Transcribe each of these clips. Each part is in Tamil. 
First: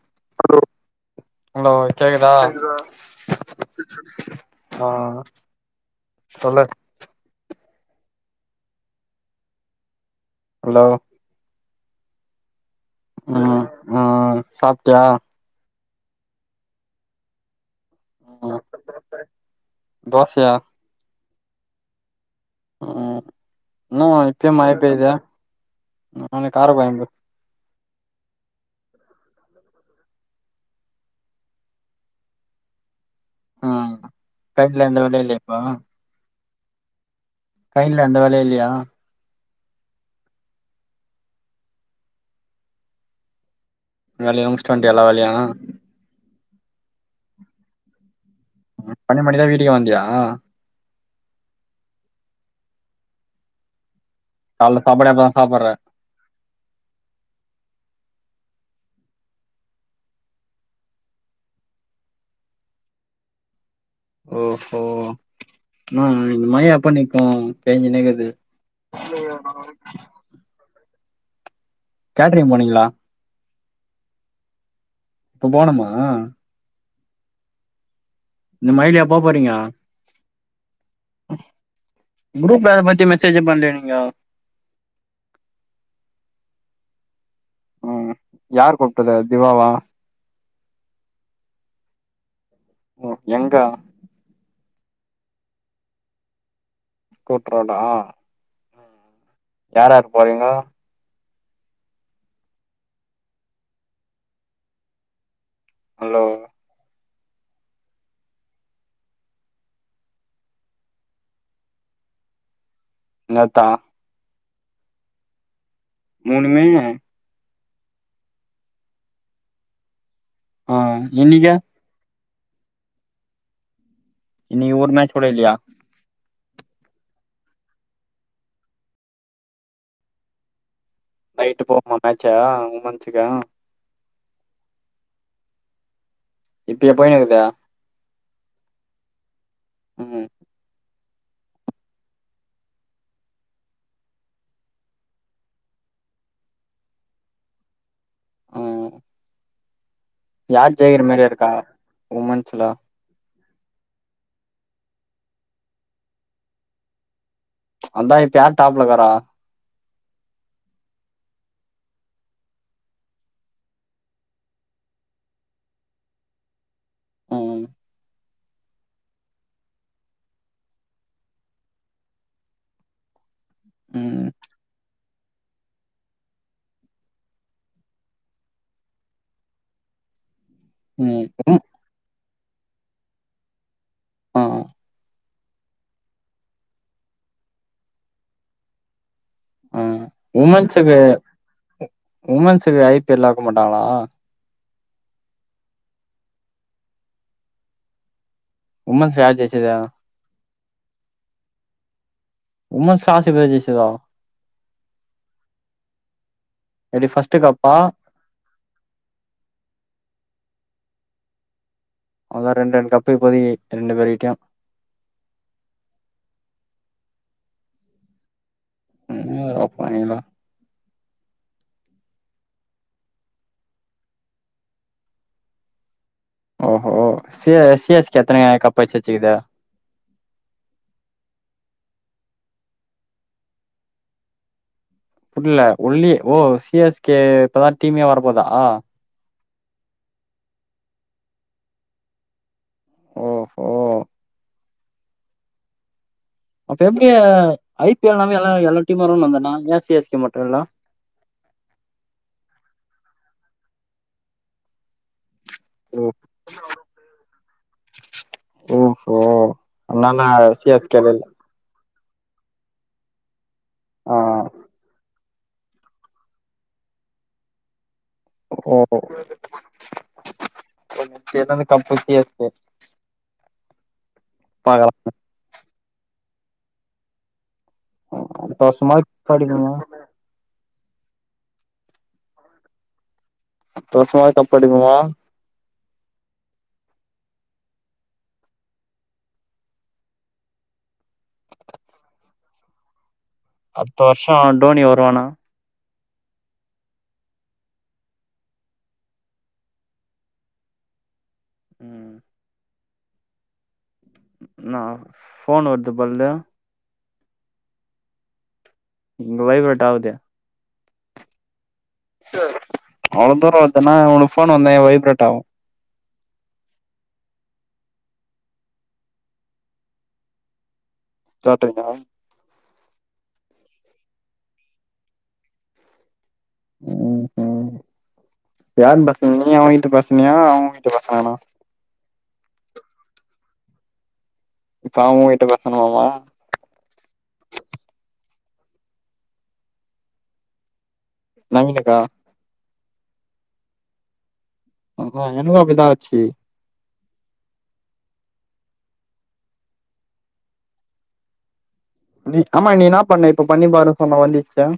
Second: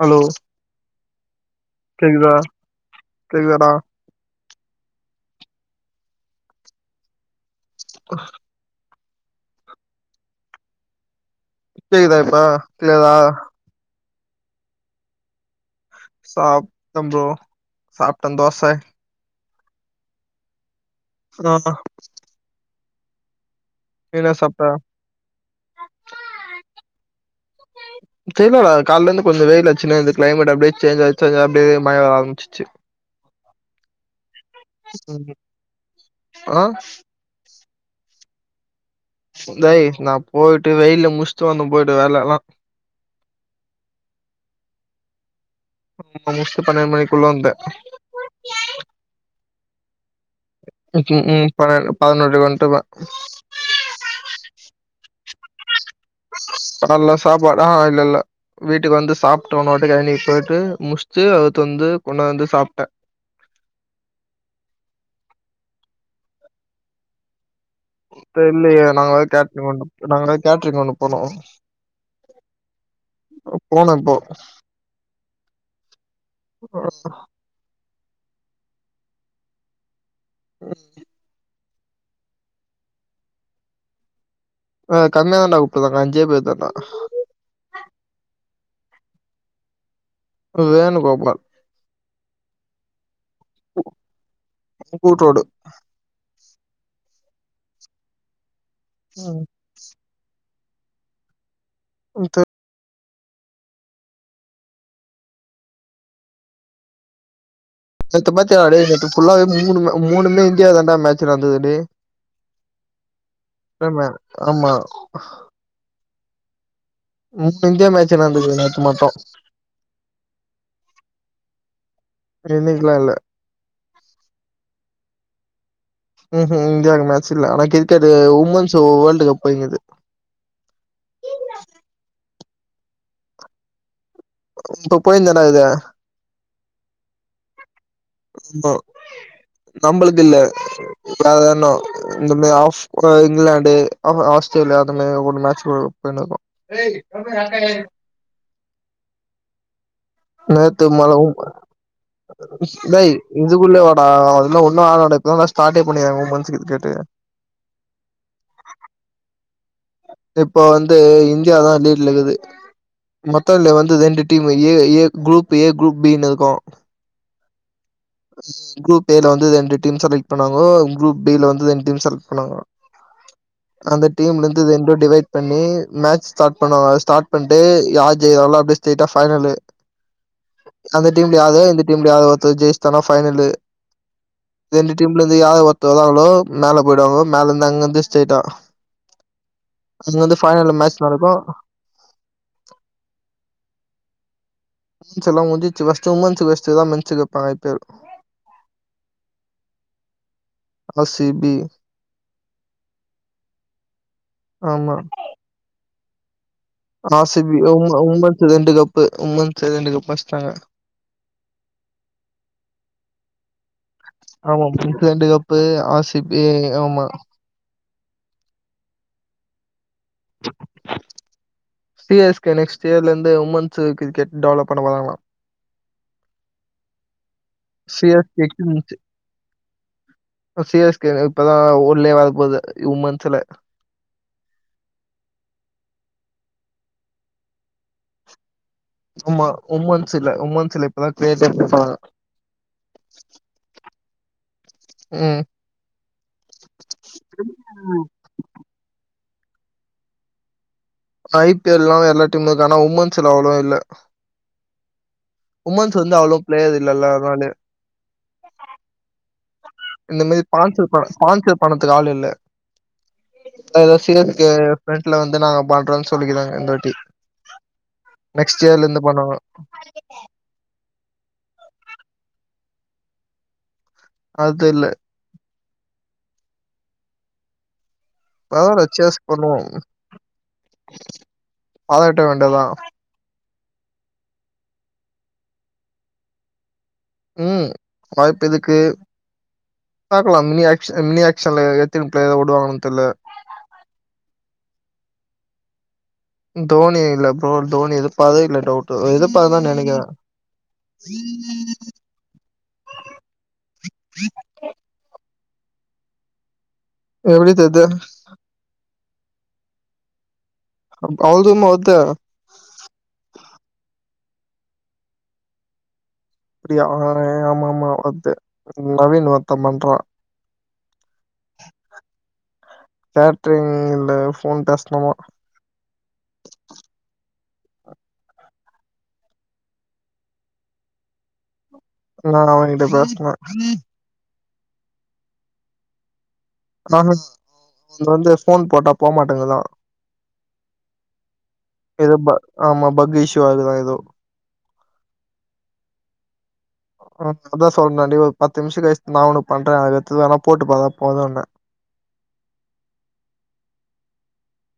ஹலோ ஹலோ கேக்குதா கேக்குதாடா ஆ தோழர் கா ஹலோ கேக்குதா இப்ப [inaudible] ஆ ஆ சாப்டியா சாப் ட ப்ரோ சாப்ட தோச ம் தோசையா ஆ ஆ என்ன மா இப்யே மழ பெய்து நாளைக் கார கொயம்பு தெரிலடா கால்லருந்து கொஞ்சோ வெயில் அச்சுனே இருந்து கிளைமேட் அப்டே சேஞ்ஜாயி சேஞ்ஜாயி அப்டே மழ வர ஆரம்பிச்சிச்சி ம் சைட்ல எந்த வேலயு ம். இல்லையா பா ஆ கைல எந்த வேலயு இல்லியா டேய் நா போய்ட்டு வெயில்ல முஷ்ட்டு வந்த போய்ட்டு வேல வா வேல்யு முச்சுட்டு வன்டியா எல்லா வேலயு முடிச்சிட்டு பன்னெண்டு மணிக்குள்ள வந்த பன்னெண்டு மணி தா வீட்டுக்கே வந்யா ம் ப பதினொன்ற ஒன்ற வா கால்ல சாப்பாடே அதா சாப்பட்ற நல்லா சாப்பாடு ஆ இல்ல இல்ல வீட்டுக்கு வந்து சாப்டோ உன்னோட்டு கழணிக் போய்ட்டு முஷ்ட்டு அகத் வந்து கொண்ணாந்து சாப்ட ஓஹோ நா இந்த மய எப்போ நிக்கும் இப்ப இல்லயே நாங்ளாது கேட்ரிங் ஒன்னுப் நாங்ளாது கேட்ரிங் ஒன்னுப் போனோ கேட்ரிங் போனீங்களா அ போன இப்போ இப்ப போனுமா வர சொல் இந்த மய்லியா போ போறீங்கா உஹம் குரூப்ல இத பத்தி மெசேஜே பண்லே நீங்கா ஆ கம்மியா தாண்டா கூப்டுதாங்க அஞ்சே பேரு தான்டா ம் யார் கூப்டது அ திவாவா வேணுகோபால் ஒ எங்க கூட்ரோடு கூட்ரோடா யார் யார் போறீங்கோ [unintelligible] ஹலோ நேத்து பாத்தியா டா டேய் நேத்து ஃபுல்லாவே மூணு மூணுமே இந்தியாவ தண்டா மேட்சு நடந்தது டேய் என்ன தா ஆமா ஆமா மூணுமே மூணு இந்தியா மேட்ச என்ன நடந்துது நேத்து மட்டு ஆ இன்னிகா இருந்திக்கலு இல்ல இனி ஊர் மேட்ச் கூட இல்லையா ம் ஹும் இந்தியாவுக்கு மேட்ச் இல்ல ஆனா கிரிக்கெட் உமன்ஸ் வேர்ல்டு கப் போயிருங்கது நைட்டு போமா மேட்சா உமன்ஸுகா இப்ப போய்ந்தனா இத இப்ப போயனுக்குதா ஆமா நம்மளுக்கு ம் இல்ல இப்பசதர்னோ இந்த மாரி ஆஃப் இங்கிலாந்து ஆஸ்திரேலியா அந்த மாதி ஒரு மேட்சு [unintelligible] அவ் நேத்த மல உ உமன்ஸ்ல பல சிலை இதுக்குள்ளே வடா அதெல்லா ஒன்னு ஆகாட இப்ப தா ஷாட்டே பண்ணிருக்காங்க உமன்ஸ் க்ரிக்கெட்டு அந்தா இப்ப யார் டாப்லக்காரா இப்போ வந்து இந்தியா தா லீட் இருக்குது மொத்த இதுல வந்து ரெண்டு team A A group A group பினு இருக்கு ம் குரூப் ஏ ல வந்து ரெண்டு டீம் செலக்ட் பண்ணாங்கோ குரூப் பீல வந்து ரெண்டு டீம் செலக்ட் பண்ணாங்கோ அந்த ம் டீம்ல இருந்துது ரண்டு டிவை பண்ணி மேட்ச் ஸ்டார்ட் பண்ணுவாங்க ஸ்டார்ட் பண்ணிட்டு யார் ஜெய்றாங்ளோ அப்டியே ஸ்ட்ரைட்டா ஃபைனலு அந்த ம் ம் உம், டீம்லயாவது இந்த டீம்லயாவ அது ஜெஷ் தன ஃபைனலு ஆ ஏழு டீம் உள்ளவந் யாராவது ஒருத்தர்தாரனு மேல போயிடுவாங்கோ மேல இருந்து அங்க இருந்து ஸ்ட்டைட்டா ஆ இங்க வந்து ஃபைனல் உமன்ஸுக்கு மேச் நடக்கு உமன்ஸுக்கு ஐ பி எல் ஆக்க மாட்டாங்களா [unintelligible] லா முடிச்சுப் ஃபஸ்ட் டூ மன்த் சதா மச்சுேப்பாங்க பெரு உமன்ஸ் யார் ஜெய்சகரா அ சி பி உமன்ஸ்ல ஆர் சி பி தா ஜெய்ச்சிர்காங்க ஆ சி ப உ உமன் சது ரெண்டு கப்பு உமன்ஸ் ரெண்டு கப்பு அடிச்சுட்டாங்க அதா ரெண்டு ரெண்டு கப்பு இப்போதைக்கு ரெண்டு பேர்கிட்டயு ஆமா மிச்ச ரண்டு கப்பு ஆ சி பி ஆமா உம்ப்பைங்களா சி எஸ் கே நெக்ஸ்ட் இயர்ல இருந்து உமன்ஸ் கிரிக்கெட் டெவலப் பண்ண போராங்களா ஓஹோ சி சி எஸ் கே எத்தனை கப்பு அச்சிவச்சுக்குது அப்ரோ சீ ய ஸ்கே இப்பதா உள்ளே வரபோது உமன்ஸ்ல புரில உள்ளியே ஓ சி எஸ் கே இப்பதா டீமே வரபோதா உம்மா உமன் சில உமன் சில இப்பதா ப்ளேஸே குடுத்தாங்க ஓஹோ ம் அப்ப எப்டி ஐ பி எல்எல்லாம் எல்லா டீமுவரும்ந்தனே ஆ ஏ சி ய ஸ்க்கே மட்டுல்லனா ஐ பி எல் எல்லா எல்லா டீமுதனே உமன்ஸ்ல அவ்ளவு இல்ல உமன்ஸ் ஓ வந்து அவ்வளவு பிளேயர் இல்லல்ல அதனால ஓஹோ இந்த மாதிரி அதனால சி எஸ் கே ல ஸ்பான்சர் இல்ல ஸ்பான்சர் பணத்த ஆல் இல்ல சோ அதா சீ ஆ ய ஸ்க்கே ஃப்ரண்ட் வீட்ல வந்து நாங்க பண்றோம்ன்னு சொல்லிக்கிறாங்க இந்தாட்டி நெக்ஸ்ட் ஓ இயர்ல இருந்து பண்ணனு [inaudible] கம்பத்தி சி எஸ் கே அதுல பாக்கலா அடுத்த பரவால வருஷமாது சேஸ் கப் பண்ணுவோ அடிக்குமா பாதாட்ட வேண்டாதா அத்தர்வர்ஷசமா கப்படிப்போமா ம் வாய்ப்பு இருக்கு பாக்கலா மினி ஆ மினி ஆக்ஷன்ல எத்தன ப்ளேயருடுவாங்கன்னு தெர்ல அடத்து வர்ஷோ டோனி வருவானா தோனி இல்ல ப்ரோ தோனி எத பார இல்ல டவுட் எத பார்த்ததா நினைக்குர ம் ஆ ஃபோன் வருது பாருங்க எப்டி தெர்து இங்க வைப்ரட் ஆவுதே [unintelligible] அவ்ள் தூர வந்தனா [unintelligible] ஃபோன் வந்த வைப்ரட்ட ஆவும் அப்டியா ஆ ஆமமா வத்து நவீன் ஒருத்த பண்றா [unintelligible] கேட்ரிங்ல்ல ஃபோன் கஸ்ட்மர் ம் ம் யாரு பேச நீ அவன் கிட்ட பேசனியா அவன் கிட்ட பேசினானா ஆமா நா அவகிட்ட பேசன இப்ப அவ உங்கிட்ட பேசனுமா நாங்க வந்து ஃபோன் போட்டா போமாட்டேங்கதா நவினுக்கா ப ஆமா பக் இஷயூ அது ஏதோ ஆ எனக்கும் அப்டி தா ஆச்சி ஆ அதா சொன்ன ஒரு பத்து நிமிஷம் களிச்சி நா ஓனக்கு பண்றே அடுத்து வேணா போட்டுப்பாத்தா போதும்ன்னு நீ ஆமா நீ என்னா பண்ணு இப்ப பண்ணி பாரு சொன்ன வந்துச்ச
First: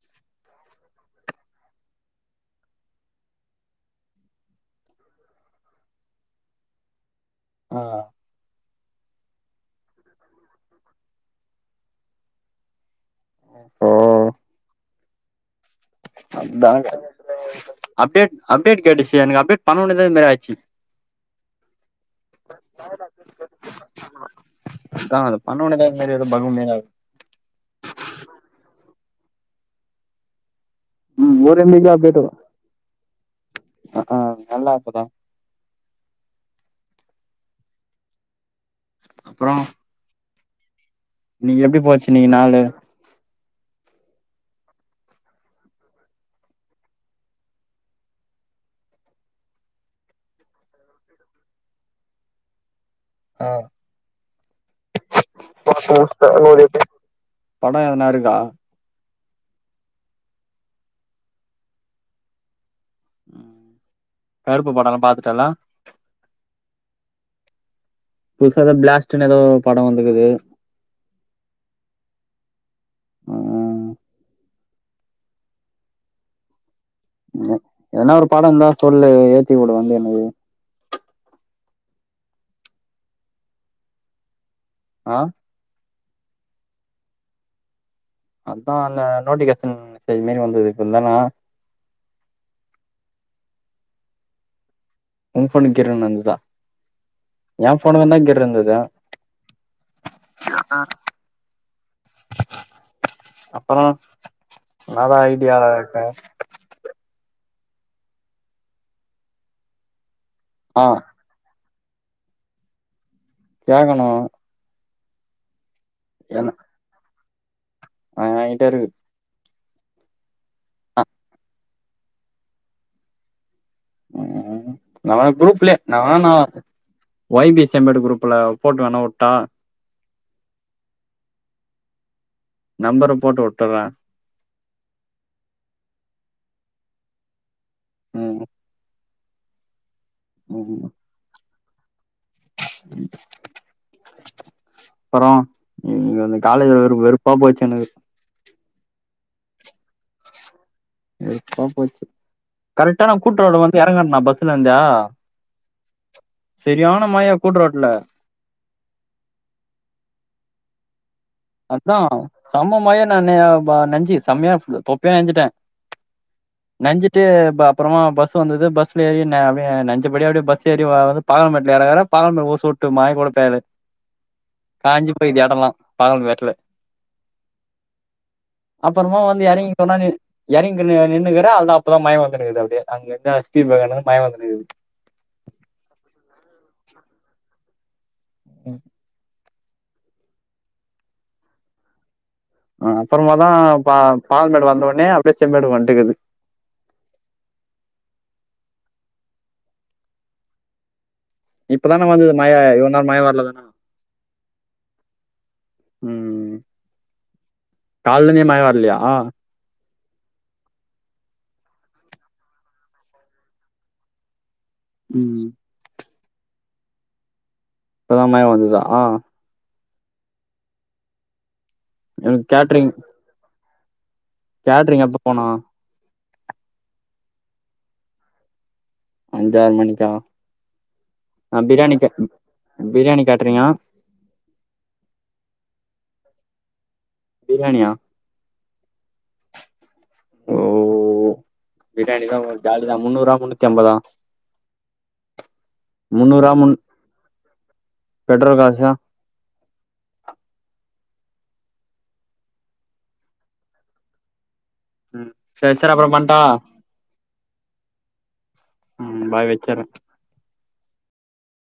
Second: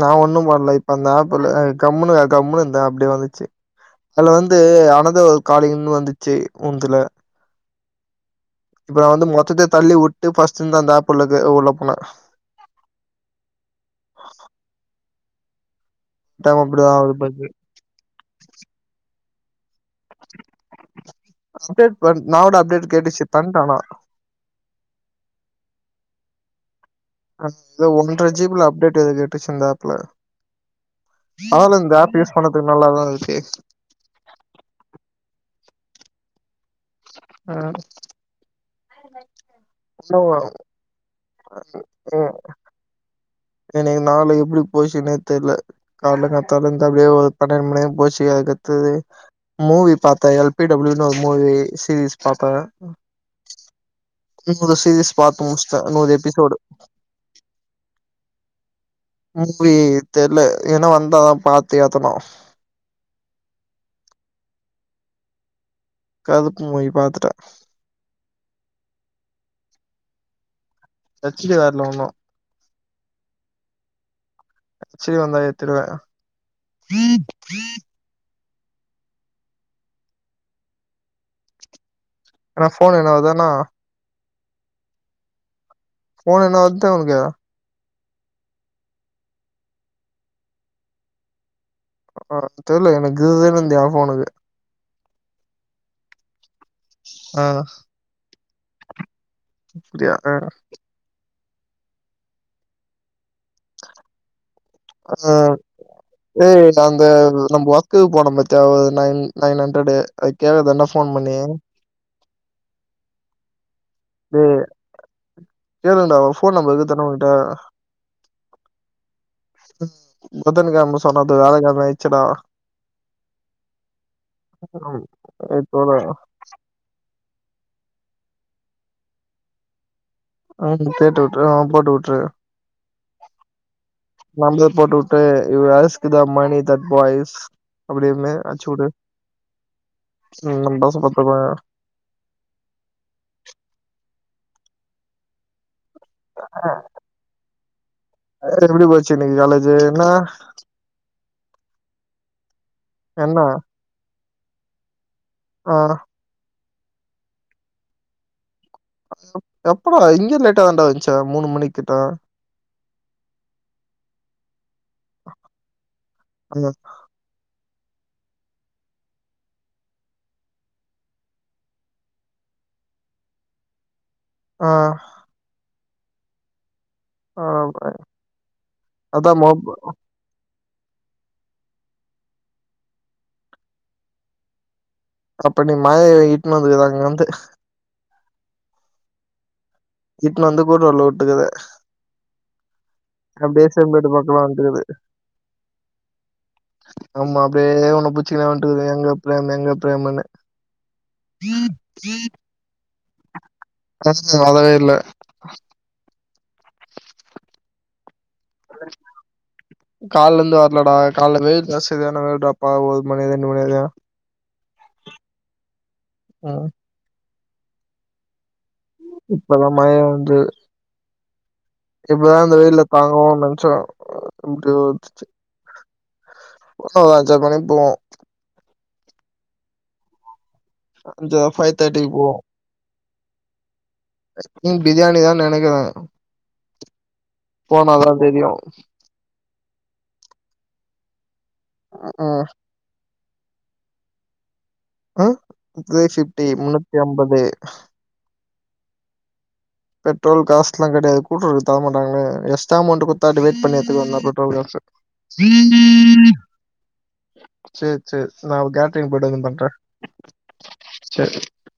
நா ஒண்ணும் பண்ல இப்ப அந்த ஆப்ல கம்முனு கம்முனு இருந்தே அப்டியே வந்துச்சு அதுல வந்து அனதர் ஒன் காலிங் ஒண்ணு வந்துச்சு உந்துல ஆ இப்ப நா வந்து மொத்தத தள்ளி வுட்டு ஃபஸ்ட் இந்த அந்த ஆப் உள்ள போனே ஓ டைம் அப்டிதா அதன ஆகுது பக்கு அப்டேட அப்டேட் கேட்டுச்சு எனக்கு அப்டேட் பண்ணுவே ண தான அப்டேட் வந் நா கூட அப்டேட் கேட்டுச்சு பண்ட்ட ஆனா அதா அது பண்ணோனதே [unintelligible] ஆ ஏதோ ஒன்றரை ஜிபில அப்டேட் எது கேட்டுச்ச இந்த ஆப்ல ம் பரவால்ல இந்த ஆப் ஓரந்தக்கு யூஸ் பண்ணதுக்கு நல்லாதா இருக்கு அ ஆ நல்லா ஆப் தா அ [unintelligible] இன்னிக்கு எப்டி போச்சு இன்னிக்கு நாளு இன்னிக்கு நாளு எப்டி போச்சுன்னே தெர்ல கால காத்தால இருந்து அப்டியே ஒரு பன்னிரெண்டு மணிநேரம் போச்சு அதுக்கு அடுத்தது மூவி பாத்தே எல்பிடபிள்யூன்னு ஒரு மூவி சீரிஸ் பாத்தே ஆ [inaudible] சீரிஸ் பார்த்து முடிச்டே படோ நூறு எபிசோடு கா மூவி தெரியல ஏதுனா வந்தா பாத்து ஏத்தனும் உம் கருப்பு படம் எல்லாம் பாத்துட்டல கருப்பு மூவி பார்த்துட்டேன் புதுசாக பிளாஸ்டன்னு ஏதோ படம் வந்துக்குது சச்சிக்க வேரல ஒன்னும் உம் செரி வந்தா ஏத்திருவேன் [unintelligible] படம் தான் சொல்லு ஏத்தி விடு வந்து எனக்கு ஆனா போன் என்னவுதுதானா ஆஹ் போன் என்ன வதுட்டே உனக்கு ஏதா அதான் அந்த நோட்டிபிகேஷன் மாதிரி வந்தது இப்ப இருந்தானாம் ஆஹ் தெரியல எனக்கு இதுதன்னு இருந்தா போனுக்கு உன் போன் கிர்ன்னு வந்து தா ஆ என்ன போன் தான்டா கிர்ன்னுகிது அப்படியா? ஆ. அப்புறம் அஹ் ஏய் நான்ந்த நம்ம ஒக்குக்கு போனம பார்த்தியா நைன் நைன் ஹண்ட்ரடு் அதுக்கேகது ஆ அண்ணா ஃபோன் பண்ணி கேக்கணும் [inaudible] ஏழுண்டா போன் நம்பருக்கு தர ஆஹ ஆஹ் ஆயிட்ட இருக்கு உம் புதன் கிழம ஆ சொன்னது வியாழகிழம ஆயிச்சுட உம் நன குரூப்லைய நமன ந ஒய்பி செம்பேடு குரூப்ல போட்டு வேணா விட்டா உஹம் தேட்டு விட்டுரு ஆ போட்டு விட்டுருன் நம்பர போட்டு வுட்டுறே நமள போட்டு விட்டுரு இ இத மணி தட் பாய்ஸ் அப்படியினு ம் அடுச்சூடு உம்ந்தச பத்த போ உம் அப்பறோ இங்க வந்து காலேஜ்ல வெறு வெறுப்பா போச்சு எனக்கு தர் எப்டிபோச்சு இன்னக்கி காலே ஜு என்னா வெறுப்பா போச்சு கரெக்டா நா என்ன கூட்றவ்ல வந்து எறங்குறண்ணா பஸ் ஸுலந்தா ஆ செரியான மழ கூட்டுரோட்ல எப்படா இங்கயே லேட்டா தான்டா வன்ச்சு அதா சம்ம மழ நனயா ப நஞ்சு செம்மயா தொப்பயா நஞ்சுட்டே ஆ நஞ்சுட்டு ப அப்புறமா பஸ் வந்தது பஸ்ல ஏறி ந அப்டியே நஞ்சபடிய அப்டியே பஸ் ஏறி வ வந்து பாலமேட்ல எறங்குரே பாலமேட்ல ஒரு சொட்டு மய கூட பேயல ஆ காஞ்சி போயிது எடொல்லா பாலமேட்ல ஆமாணே அதா மப் எறங்கினு நின்னுக்குறே அவ்ள்தா அப்பதா மய வந்துனுக்கிது அப்டியே அங்கந்து ஸ்டீபகனு மய வந்துனுக்குது அப்ப நீ மய [unintelligible] இட்னு வந்துகுற அங்கந்து ம் இட்னு வந்து கூட்ரோட்ல வுட்டுக்குற ஆ அப்பறமாதா பா பக்கமா பால்மேடு வந்துக்குது வந்த ஒட்னே அப்டியே செம்மேடு வன்ட்டுக்குது டு எங்க பிரேம் எங்க பிரேமுன்னு இப்பதான வந்தது மய இவன் னாள் மய வர்லதானா ம்ஹும் வரவேல்ல ம் கால்லந்தே மழ வர்லயா கால்லந்து வர்லடா கால்ல வெயில் ஜாஸ்திதான வேட்றாப்பா ஒரு மணி ரெண்டு மணி வரயு ம் ஆ இப்பதா மய வந்துதா ஆ மய வந்து எப்பதா எனக்கு இந்த வெயில்ல கேட்ரிங் தாங்குவோன் நென்ச்சோ கேட்ரிங் எப்ப போனா போனா ஒரு அஞ்சாறு மணி போவோ அஞ்சாறு மணிக்கா அஞ்சு ஆ ஃபைவ் பிரியாணி தேர்ட்டிக்கு போவோ [unintelligible] பிரியாணி கேட்ரிங்கா ம் பிரியாணிதா நெனக்கிறே பிரியாணியா போன தா தெரியு ஓ பிரியாணினா ம் ‌ஒங்களுக் ஜாலிதா முன்னூறா முன்னூத்தம்பதா ஆ த்ரீ ஃபிஃப்டி முன்னூத்தி அம்பது பெட்ரோல் காசல்லா பெட்ரோல் காசுல்லா கெடையாது கூட்ரோட்டுக்கு தர மாட்டாங்களே எக்ஸ்ட்ரா அமௌண்ட்டு குத்தா டிவைட் பண்ணி எத்துக்க வேண்தா பெட்ரோல் காசு ம் சரி சரி அப்புறோ பண்ட்டா சேர் சேர் நா கேட்ரிங் ம் போயிட்டு வந்து பாய் பண்றே வச்சர்றே சேரி